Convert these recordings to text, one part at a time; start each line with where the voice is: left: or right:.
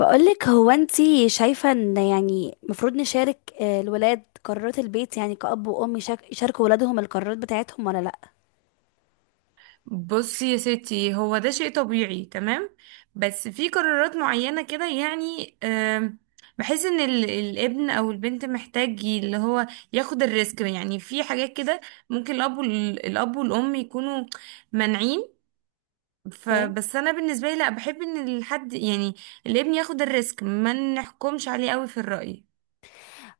left: بقولك، هو انتي شايفة ان يعني مفروض نشارك الولاد قرارات البيت؟ يعني كأب وأم يشاركوا ولادهم القرارات بتاعتهم ولا لأ؟
right: بصي يا ستي، هو ده شيء طبيعي، تمام. بس في قرارات معينة كده يعني بحس ان الابن او البنت محتاج اللي هو ياخد الريسك، يعني في حاجات كده ممكن الاب والام يكونوا مانعين.
left: اوكي.
right: فبس انا بالنسبة لي لا، بحب ان الحد يعني الابن ياخد الريسك، ما نحكمش عليه قوي في الرأي.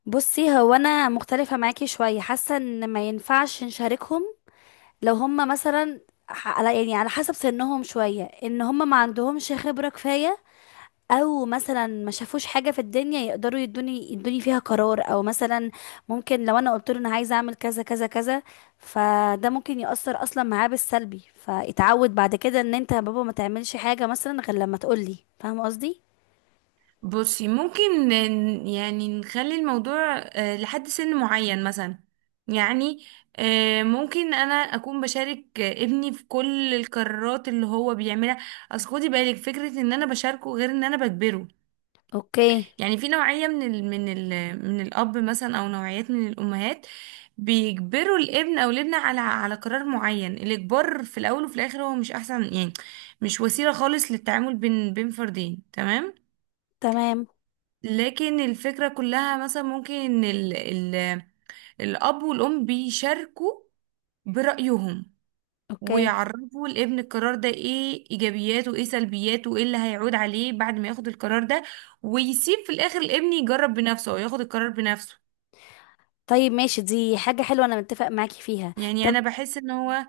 left: بصي، هو انا مختلفة معاكي شوية. حاسة ان ما ينفعش نشاركهم لو هم مثلا على يعني على حسب سنهم شوية، ان هم ما عندهمش خبرة كفاية، او مثلا ما شافوش حاجه في الدنيا يقدروا يدوني فيها قرار، او مثلا ممكن لو انا قلت له انا عايزه اعمل كذا كذا كذا، فده ممكن يأثر اصلا معاه بالسلبي، فاتعود بعد كده ان انت يا بابا ما تعملش حاجه مثلا غير لما تقولي. فاهم قصدي؟
right: بصي ممكن يعني نخلي الموضوع لحد سن معين مثلا. يعني ممكن انا اكون بشارك ابني في كل القرارات اللي هو بيعملها. اصل خدي بالك فكرة ان انا بشاركه غير ان انا بجبره.
left: اوكي.
right: يعني في نوعية من الاب مثلا او نوعيات من الامهات بيجبروا الابن او الابنة على قرار معين. الاجبار في الاول وفي الاخر هو مش احسن، يعني مش وسيلة خالص للتعامل بين فردين، تمام.
left: تمام.
right: لكن الفكرة كلها مثلا ممكن ان ال ال الاب والام بيشاركوا برأيهم،
left: اوكي.
right: ويعرفوا الابن القرار ده ايه ايجابياته وايه سلبياته وايه اللي هيعود عليه بعد ما ياخد القرار ده، ويسيب في الاخر الابن يجرب بنفسه او ياخد القرار بنفسه.
left: طيب ماشي، دي حاجه حلوه، انا متفق معاكي فيها.
right: يعني
left: طب،
right: انا بحس ان هو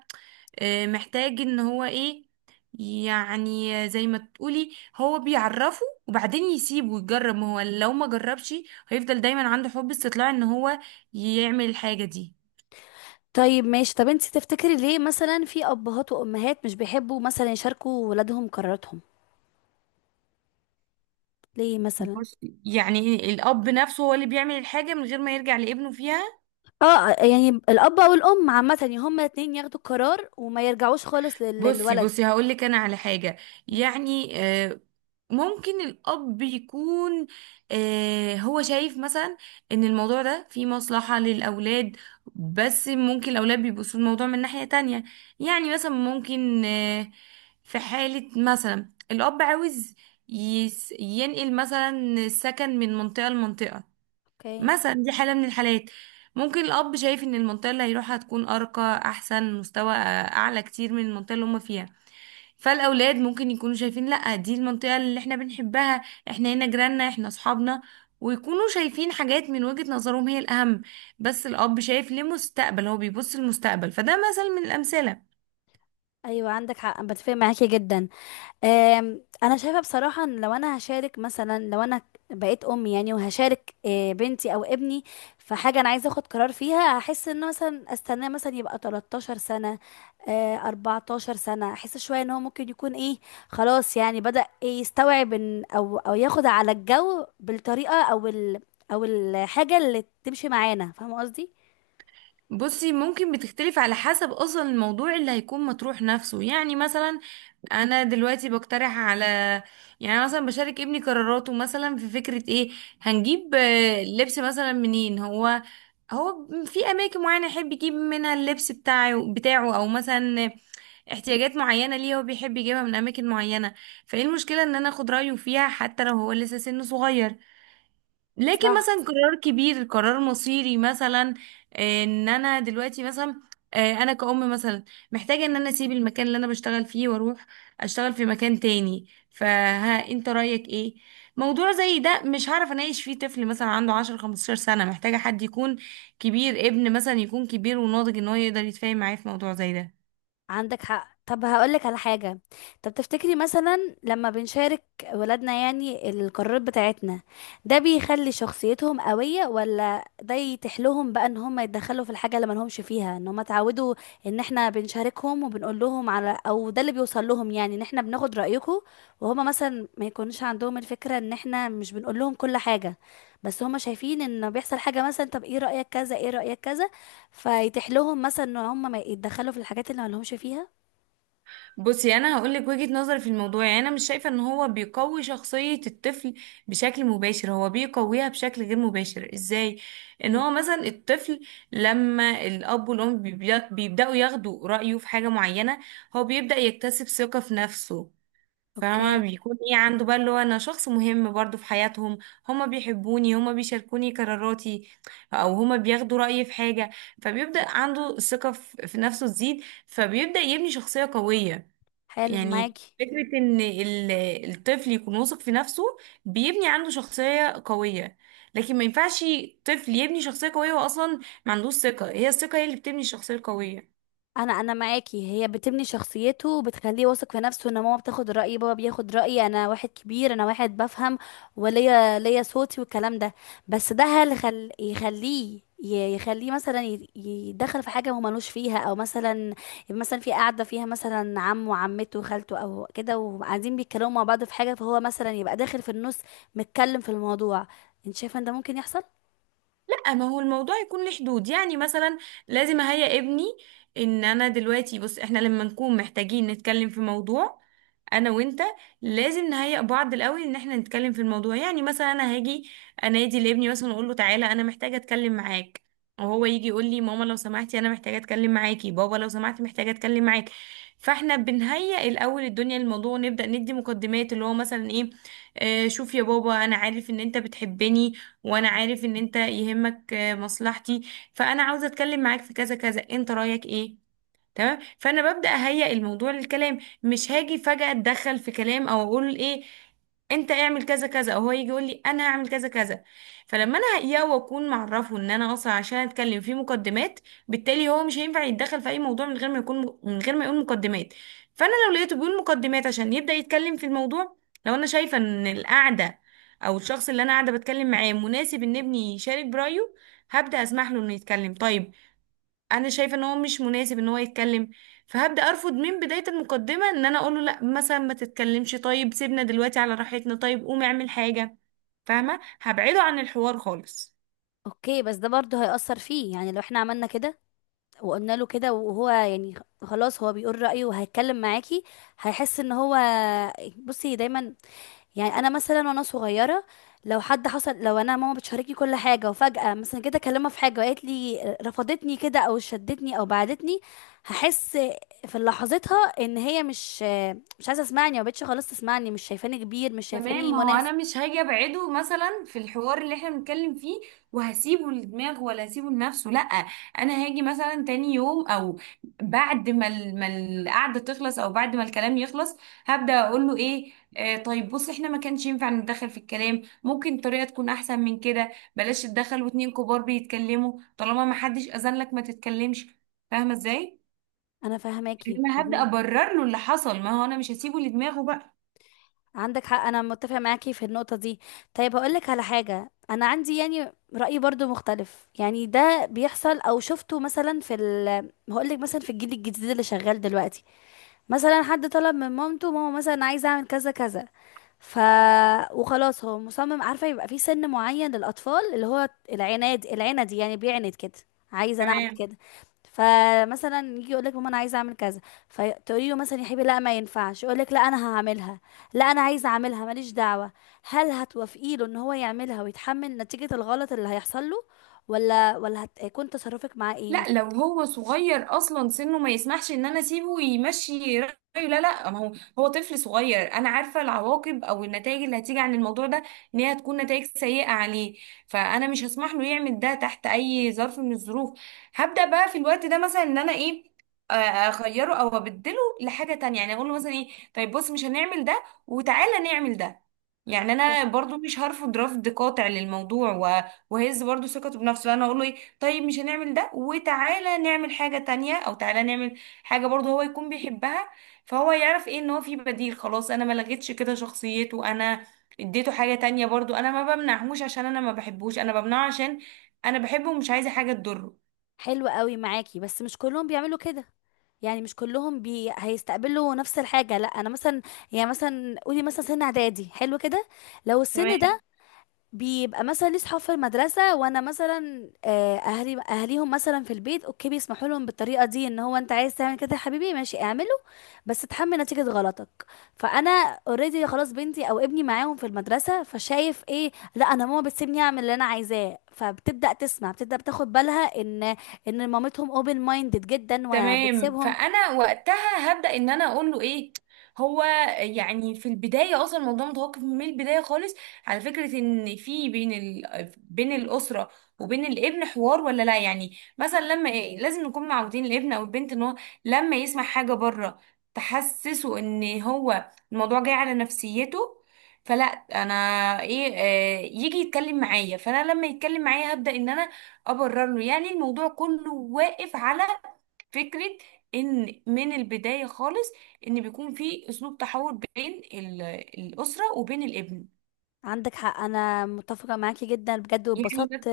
right: محتاج ان هو ايه، يعني زي ما تقولي هو بيعرفه وبعدين يسيبه ويجرب، ما هو لو ما جربش هيفضل دايما عنده حب استطلاع ان هو يعمل الحاجة دي.
left: طيب ماشي. طب انت تفتكري ليه مثلا في ابهات وامهات مش بيحبوا مثلا يشاركوا ولادهم قراراتهم؟ ليه مثلا؟
right: بصي يعني الأب نفسه هو اللي بيعمل الحاجة من غير ما يرجع لابنه فيها.
left: اه، يعني الاب او الام عامه، يعني هما الاتنين ياخدوا القرار وما يرجعوش خالص
right: بصي
left: للولد.
right: بصي هقولك أنا على حاجة. يعني ممكن الأب يكون هو شايف مثلا إن الموضوع ده فيه مصلحة للأولاد، بس ممكن الأولاد بيبصوا الموضوع من ناحية تانية. يعني مثلا ممكن في حالة مثلا الأب عاوز ينقل مثلا السكن من منطقة لمنطقة.
left: اوكي.
right: مثلا دي حالة من الحالات. ممكن الأب شايف إن المنطقة اللي هيروحها هتكون أرقى، أحسن مستوى، أعلى كتير من المنطقة اللي هما فيها. فالأولاد ممكن يكونوا شايفين لأ، دي المنطقة اللي احنا بنحبها، احنا هنا جيراننا، احنا أصحابنا، ويكونوا شايفين حاجات من وجهة نظرهم هي الأهم. بس الأب شايف لمستقبل، هو بيبص للمستقبل. فده مثل من الأمثلة.
left: ايوه عندك حق، أنا بتفق معاكي جدا. انا شايفه بصراحه ان لو انا هشارك، مثلا لو انا بقيت ام يعني وهشارك بنتي او ابني في حاجه انا عايزه اخد قرار فيها، هحس ان مثلا استناه مثلا يبقى 13 سنه، 14 سنه، احس شويه ان هو ممكن يكون ايه، خلاص يعني بدأ إيه، يستوعب إن او ياخد على الجو بالطريقه او الحاجه اللي تمشي معانا. فاهمه قصدي؟
right: بصي ممكن بتختلف على حسب أصلا الموضوع اللي هيكون مطروح نفسه. يعني مثلا انا دلوقتي بقترح على، يعني أنا مثلا بشارك ابني قراراته مثلا في فكرة ايه؟ هنجيب لبس مثلا منين؟ هو في اماكن معينة يحب يجيب منها اللبس بتاعه او مثلا احتياجات معينة ليه هو بيحب يجيبها من اماكن معينة. فايه المشكلة ان انا اخد رأيه فيها حتى لو هو لسه سنه صغير؟ لكن
left: صح.
right: مثلا قرار كبير، قرار مصيري مثلا، ان انا دلوقتي مثلا انا كأم مثلا محتاجة ان انا اسيب المكان اللي انا بشتغل فيه واروح اشتغل في مكان تاني، فها انت رأيك ايه؟ موضوع زي ده مش هعرف اناقش فيه طفل مثلا عنده 10 15 سنة، محتاجة حد يكون كبير، ابن مثلا يكون كبير وناضج ان هو يقدر يتفاهم معايا في موضوع زي ده.
left: عندك حق. طب هقولك على حاجة. طب تفتكري مثلا لما بنشارك ولادنا يعني القرارات بتاعتنا، ده بيخلي شخصيتهم قوية، ولا ده يتحلهم بقى ان هم يتدخلوا في الحاجة اللي ملهمش فيها؟ ان هم اتعودوا ان احنا بنشاركهم وبنقول لهم، على او ده اللي بيوصل لهم يعني ان احنا بناخد رأيكم، وهم مثلا ما يكونش عندهم الفكرة ان احنا مش بنقول لهم كل حاجة، بس هم شايفين ان بيحصل حاجة، مثلا طب ايه رأيك كذا، ايه رأيك كذا، فيتيح لهم مثلا ان هم ما يتدخلوا في الحاجات اللي ما لهمش فيها.
right: بصي انا هقول لك وجهة نظري في الموضوع. يعني انا مش شايفه ان هو بيقوي شخصيه الطفل بشكل مباشر، هو بيقويها بشكل غير مباشر. ازاي؟ ان
left: مم.
right: هو مثلا الطفل لما الاب والام بيبداوا ياخدوا رايه في حاجه معينه، هو بيبدا يكتسب ثقه في نفسه. فما
left: اوكي.
right: بيكون ايه عنده بقى، اللي هو انا شخص مهم برضو في حياتهم، هما بيحبوني، هما بيشاركوني قراراتي، او هما بياخدوا رايي في حاجه. فبيبدا عنده الثقه في نفسه تزيد، فبيبدا يبني شخصيه قويه.
left: حلو
right: يعني
left: معاكي.
right: فكرة إن الطفل يكون واثق في نفسه بيبني عنده شخصية قوية. لكن ما ينفعش طفل يبني شخصية قوية وأصلا ما عندوش ثقة، هي الثقة هي اللي بتبني الشخصية القوية.
left: انا معاكي، هي بتبني شخصيته وبتخليه واثق في نفسه ان ماما بتاخد رايي، بابا بياخد رايي، انا واحد كبير، انا واحد بفهم، وليا صوتي والكلام ده. بس ده، هل يخليه يخليه مثلا يدخل في حاجه هو ملوش فيها؟ او مثلا، مثلا في قاعده فيها مثلا عمه وعمته وخالته او كده، وقاعدين بيتكلموا مع بعض في حاجه، فهو مثلا يبقى داخل في النص، متكلم في الموضوع. انت شايفه ان ده ممكن يحصل؟
right: لا، ما هو الموضوع يكون له حدود. يعني مثلا لازم اهيئ ابني ان انا دلوقتي، بص احنا لما نكون محتاجين نتكلم في موضوع انا وانت لازم نهيئ بعض الاول ان احنا نتكلم في الموضوع. يعني مثلا انا هاجي انادي لابني مثلا اقول له تعالى انا محتاجه اتكلم معاك، وهو يجي يقول لي ماما لو سمحتي انا محتاجه اتكلم معاكي، بابا لو سمحتي محتاجه اتكلم معاك. فاحنا بنهيئ الاول الدنيا للموضوع، ونبدا ندي مقدمات، اللي هو مثلا ايه؟ شوف يا بابا انا عارف ان انت بتحبني، وانا عارف ان انت يهمك مصلحتي، فانا عاوزه اتكلم معاك في كذا كذا، انت رايك ايه؟ تمام، فانا ببدا اهيئ الموضوع للكلام، مش هاجي فجاه اتدخل في كلام او اقول ايه، انت اعمل كذا كذا، او هو يجي يقول لي انا هعمل كذا كذا. فلما انا هيئه واكون معرفه ان انا اصلا عشان اتكلم في مقدمات، بالتالي هو مش هينفع يتدخل في اي موضوع من غير ما يقول مقدمات. فانا لو لقيته بيقول مقدمات عشان يبدا يتكلم في الموضوع، لو انا شايفه ان القعده او الشخص اللي انا قاعده بتكلم معاه مناسب ان ابني يشارك برايه، هبدا اسمح له انه يتكلم. طيب انا شايفه ان هو مش مناسب ان هو يتكلم، فهبدا ارفض من بدايه المقدمه، ان انا اقول له لا مثلا ما تتكلمش، طيب سيبنا دلوقتي على راحتنا، طيب قوم اعمل حاجه، فاهمه؟ هبعده عن الحوار خالص.
left: اوكي، بس ده برضه هيأثر فيه يعني، لو احنا عملنا كده وقلنا له كده وهو يعني خلاص هو بيقول رأيه وهيتكلم معاكي، هيحس ان هو، بصي دايما، يعني انا مثلا وانا صغيرة، لو حد حصل، لو انا ماما بتشاركني كل حاجة وفجأة مثلا كده اكلمها في حاجة وقالت لي رفضتني كده او شدتني او بعدتني، هحس في لحظتها ان هي مش عايزة تسمعني، ما بقتش خلاص تسمعني، مش شايفاني كبير، مش
right: تمام،
left: شايفاني
right: ما هو انا
left: مناسب.
right: مش هاجي ابعده مثلا في الحوار اللي احنا بنتكلم فيه وهسيبه لدماغه، ولا هسيبه لنفسه، لا. انا هاجي مثلا تاني يوم او بعد ما القعده تخلص او بعد ما الكلام يخلص، هبدا اقول له ايه، طيب بص احنا ما كانش ينفع نتدخل في الكلام، ممكن طريقه تكون احسن من كده، بلاش تتدخل واتنين كبار بيتكلموا، طالما ما حدش اذن لك ما تتكلمش، فاهمه ازاي؟
left: انا فاهماكي.
right: انما هبدا ابرر له اللي حصل، ما هو انا مش هسيبه لدماغه بقى.
left: عندك حق، انا متفق معاكي في النقطه دي. طيب هقول لك على حاجه، انا عندي يعني راي برضو مختلف، يعني ده بيحصل او شفته مثلا في ال هقول لك مثلا في الجيل الجديد اللي شغال دلوقتي، مثلا حد طلب من مامته، ماما مثلا عايزه اعمل كذا كذا، ف وخلاص هو مصمم. عارفه، يبقى في سن معين للاطفال اللي هو العناد، العند يعني بيعند كده، عايزه انا اعمل
right: تمام.
left: كده. فمثلا يجي يقول لك ماما انا عايزه اعمل كذا، فتقولي له مثلا يا حبيبي لا ما ينفعش، يقول لك لا انا هعملها، لا انا عايزه اعملها، ماليش دعوه. هل هتوافقي له ان هو يعملها ويتحمل نتيجه الغلط اللي هيحصل له، ولا هتكون تصرفك معاه ايه
right: لا
left: مثلا؟
right: لو هو صغير اصلا سنه ما يسمحش ان انا اسيبه يمشي رايه، لا لا، ما هو طفل صغير، انا عارفه العواقب او النتائج اللي هتيجي عن الموضوع ده، ان هي هتكون نتائج سيئه عليه، فانا مش هسمح له يعمل ده تحت اي ظرف من الظروف. هبدا بقى في الوقت ده مثلا ان انا ايه، اغيره او ابدله لحاجه تانية. يعني اقول له مثلا ايه، طيب بص مش هنعمل ده وتعالى نعمل ده. يعني انا برضو مش هرفض رفض قاطع للموضوع، وهز برضو ثقته بنفسه، انا اقول له إيه، طيب مش هنعمل ده وتعالى نعمل حاجة تانية، او تعالى نعمل حاجة برضه هو يكون بيحبها. فهو يعرف ايه، ان هو في بديل، خلاص انا ما لغيتش كده شخصيته، انا اديته حاجة تانية برضه، انا ما بمنعهوش عشان انا ما بحبوش، انا بمنعه عشان انا بحبه ومش عايزة حاجة تضره.
left: حلو قوي معاكي، بس مش كلهم بيعملوا كده. يعني مش كلهم هيستقبلوا نفس الحاجة. لا، انا مثلا، يعني مثلا قولي مثلا سن اعدادي حلو كده، لو السن ده بيبقى مثلا ليه صحاب في المدرسة، وانا مثلا اهليهم مثلا في البيت اوكي، بيسمحوا لهم بالطريقة دي ان هو انت عايز تعمل كده يا حبيبي، ماشي اعمله، بس اتحمل نتيجة غلطك. فانا، اوريدي خلاص بنتي او ابني معاهم في المدرسة، فشايف ايه، لا انا ماما بتسيبني اعمل اللي انا عايزاه، فبتبدأ تسمع بتبدأ بتاخد بالها ان، ان مامتهم اوبن مايندد جدا
right: تمام،
left: وبتسيبهم.
right: فانا وقتها هبدا ان انا اقول له ايه هو، يعني في البدايه اصلا الموضوع متوقف من البدايه خالص على فكره ان في بين بين الاسره وبين الابن حوار ولا لا. يعني مثلا لما إيه، لازم نكون معودين الابن او البنت ان هو لما يسمع حاجه بره تحسسه ان هو الموضوع جاي على نفسيته، فلا انا ايه، يجي يتكلم معايا، فانا لما يتكلم معايا هبدا ان انا ابرر له. يعني الموضوع كله واقف على فكرة ان من البداية خالص، ان بيكون في اسلوب تحول بين الاسرة وبين الابن.
left: عندك حق، انا متفقة معاكي جدا بجد،
right: يعني
left: واتبسطت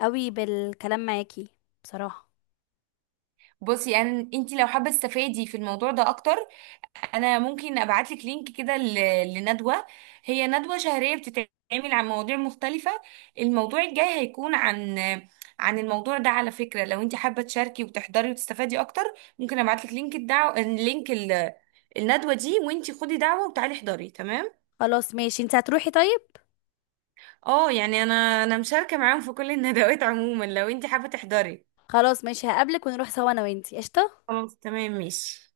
left: قوي بالكلام معاكي بصراحة.
right: بصي، يعني انت لو حابة تستفادي في الموضوع ده اكتر، انا ممكن ابعت لك لينك كده لندوة، هي ندوة شهرية بتتعمل عن مواضيع مختلفة. الموضوع الجاي هيكون عن الموضوع ده، على فكرة. لو انت حابة تشاركي وتحضري وتستفادي اكتر، ممكن ابعت لك لينك الدعوة، لينك الندوة دي، وانت خدي دعوة وتعالي احضري، تمام.
left: خلاص ماشي، انت هتروحي طيب؟
right: اه، يعني انا مشاركة معاهم في كل الندوات عموما، لو انت حابة تحضري.
left: خلاص ماشي، هقابلك ونروح سوا انا وانتي، قشطة.
right: خلاص، تمام، ماشي.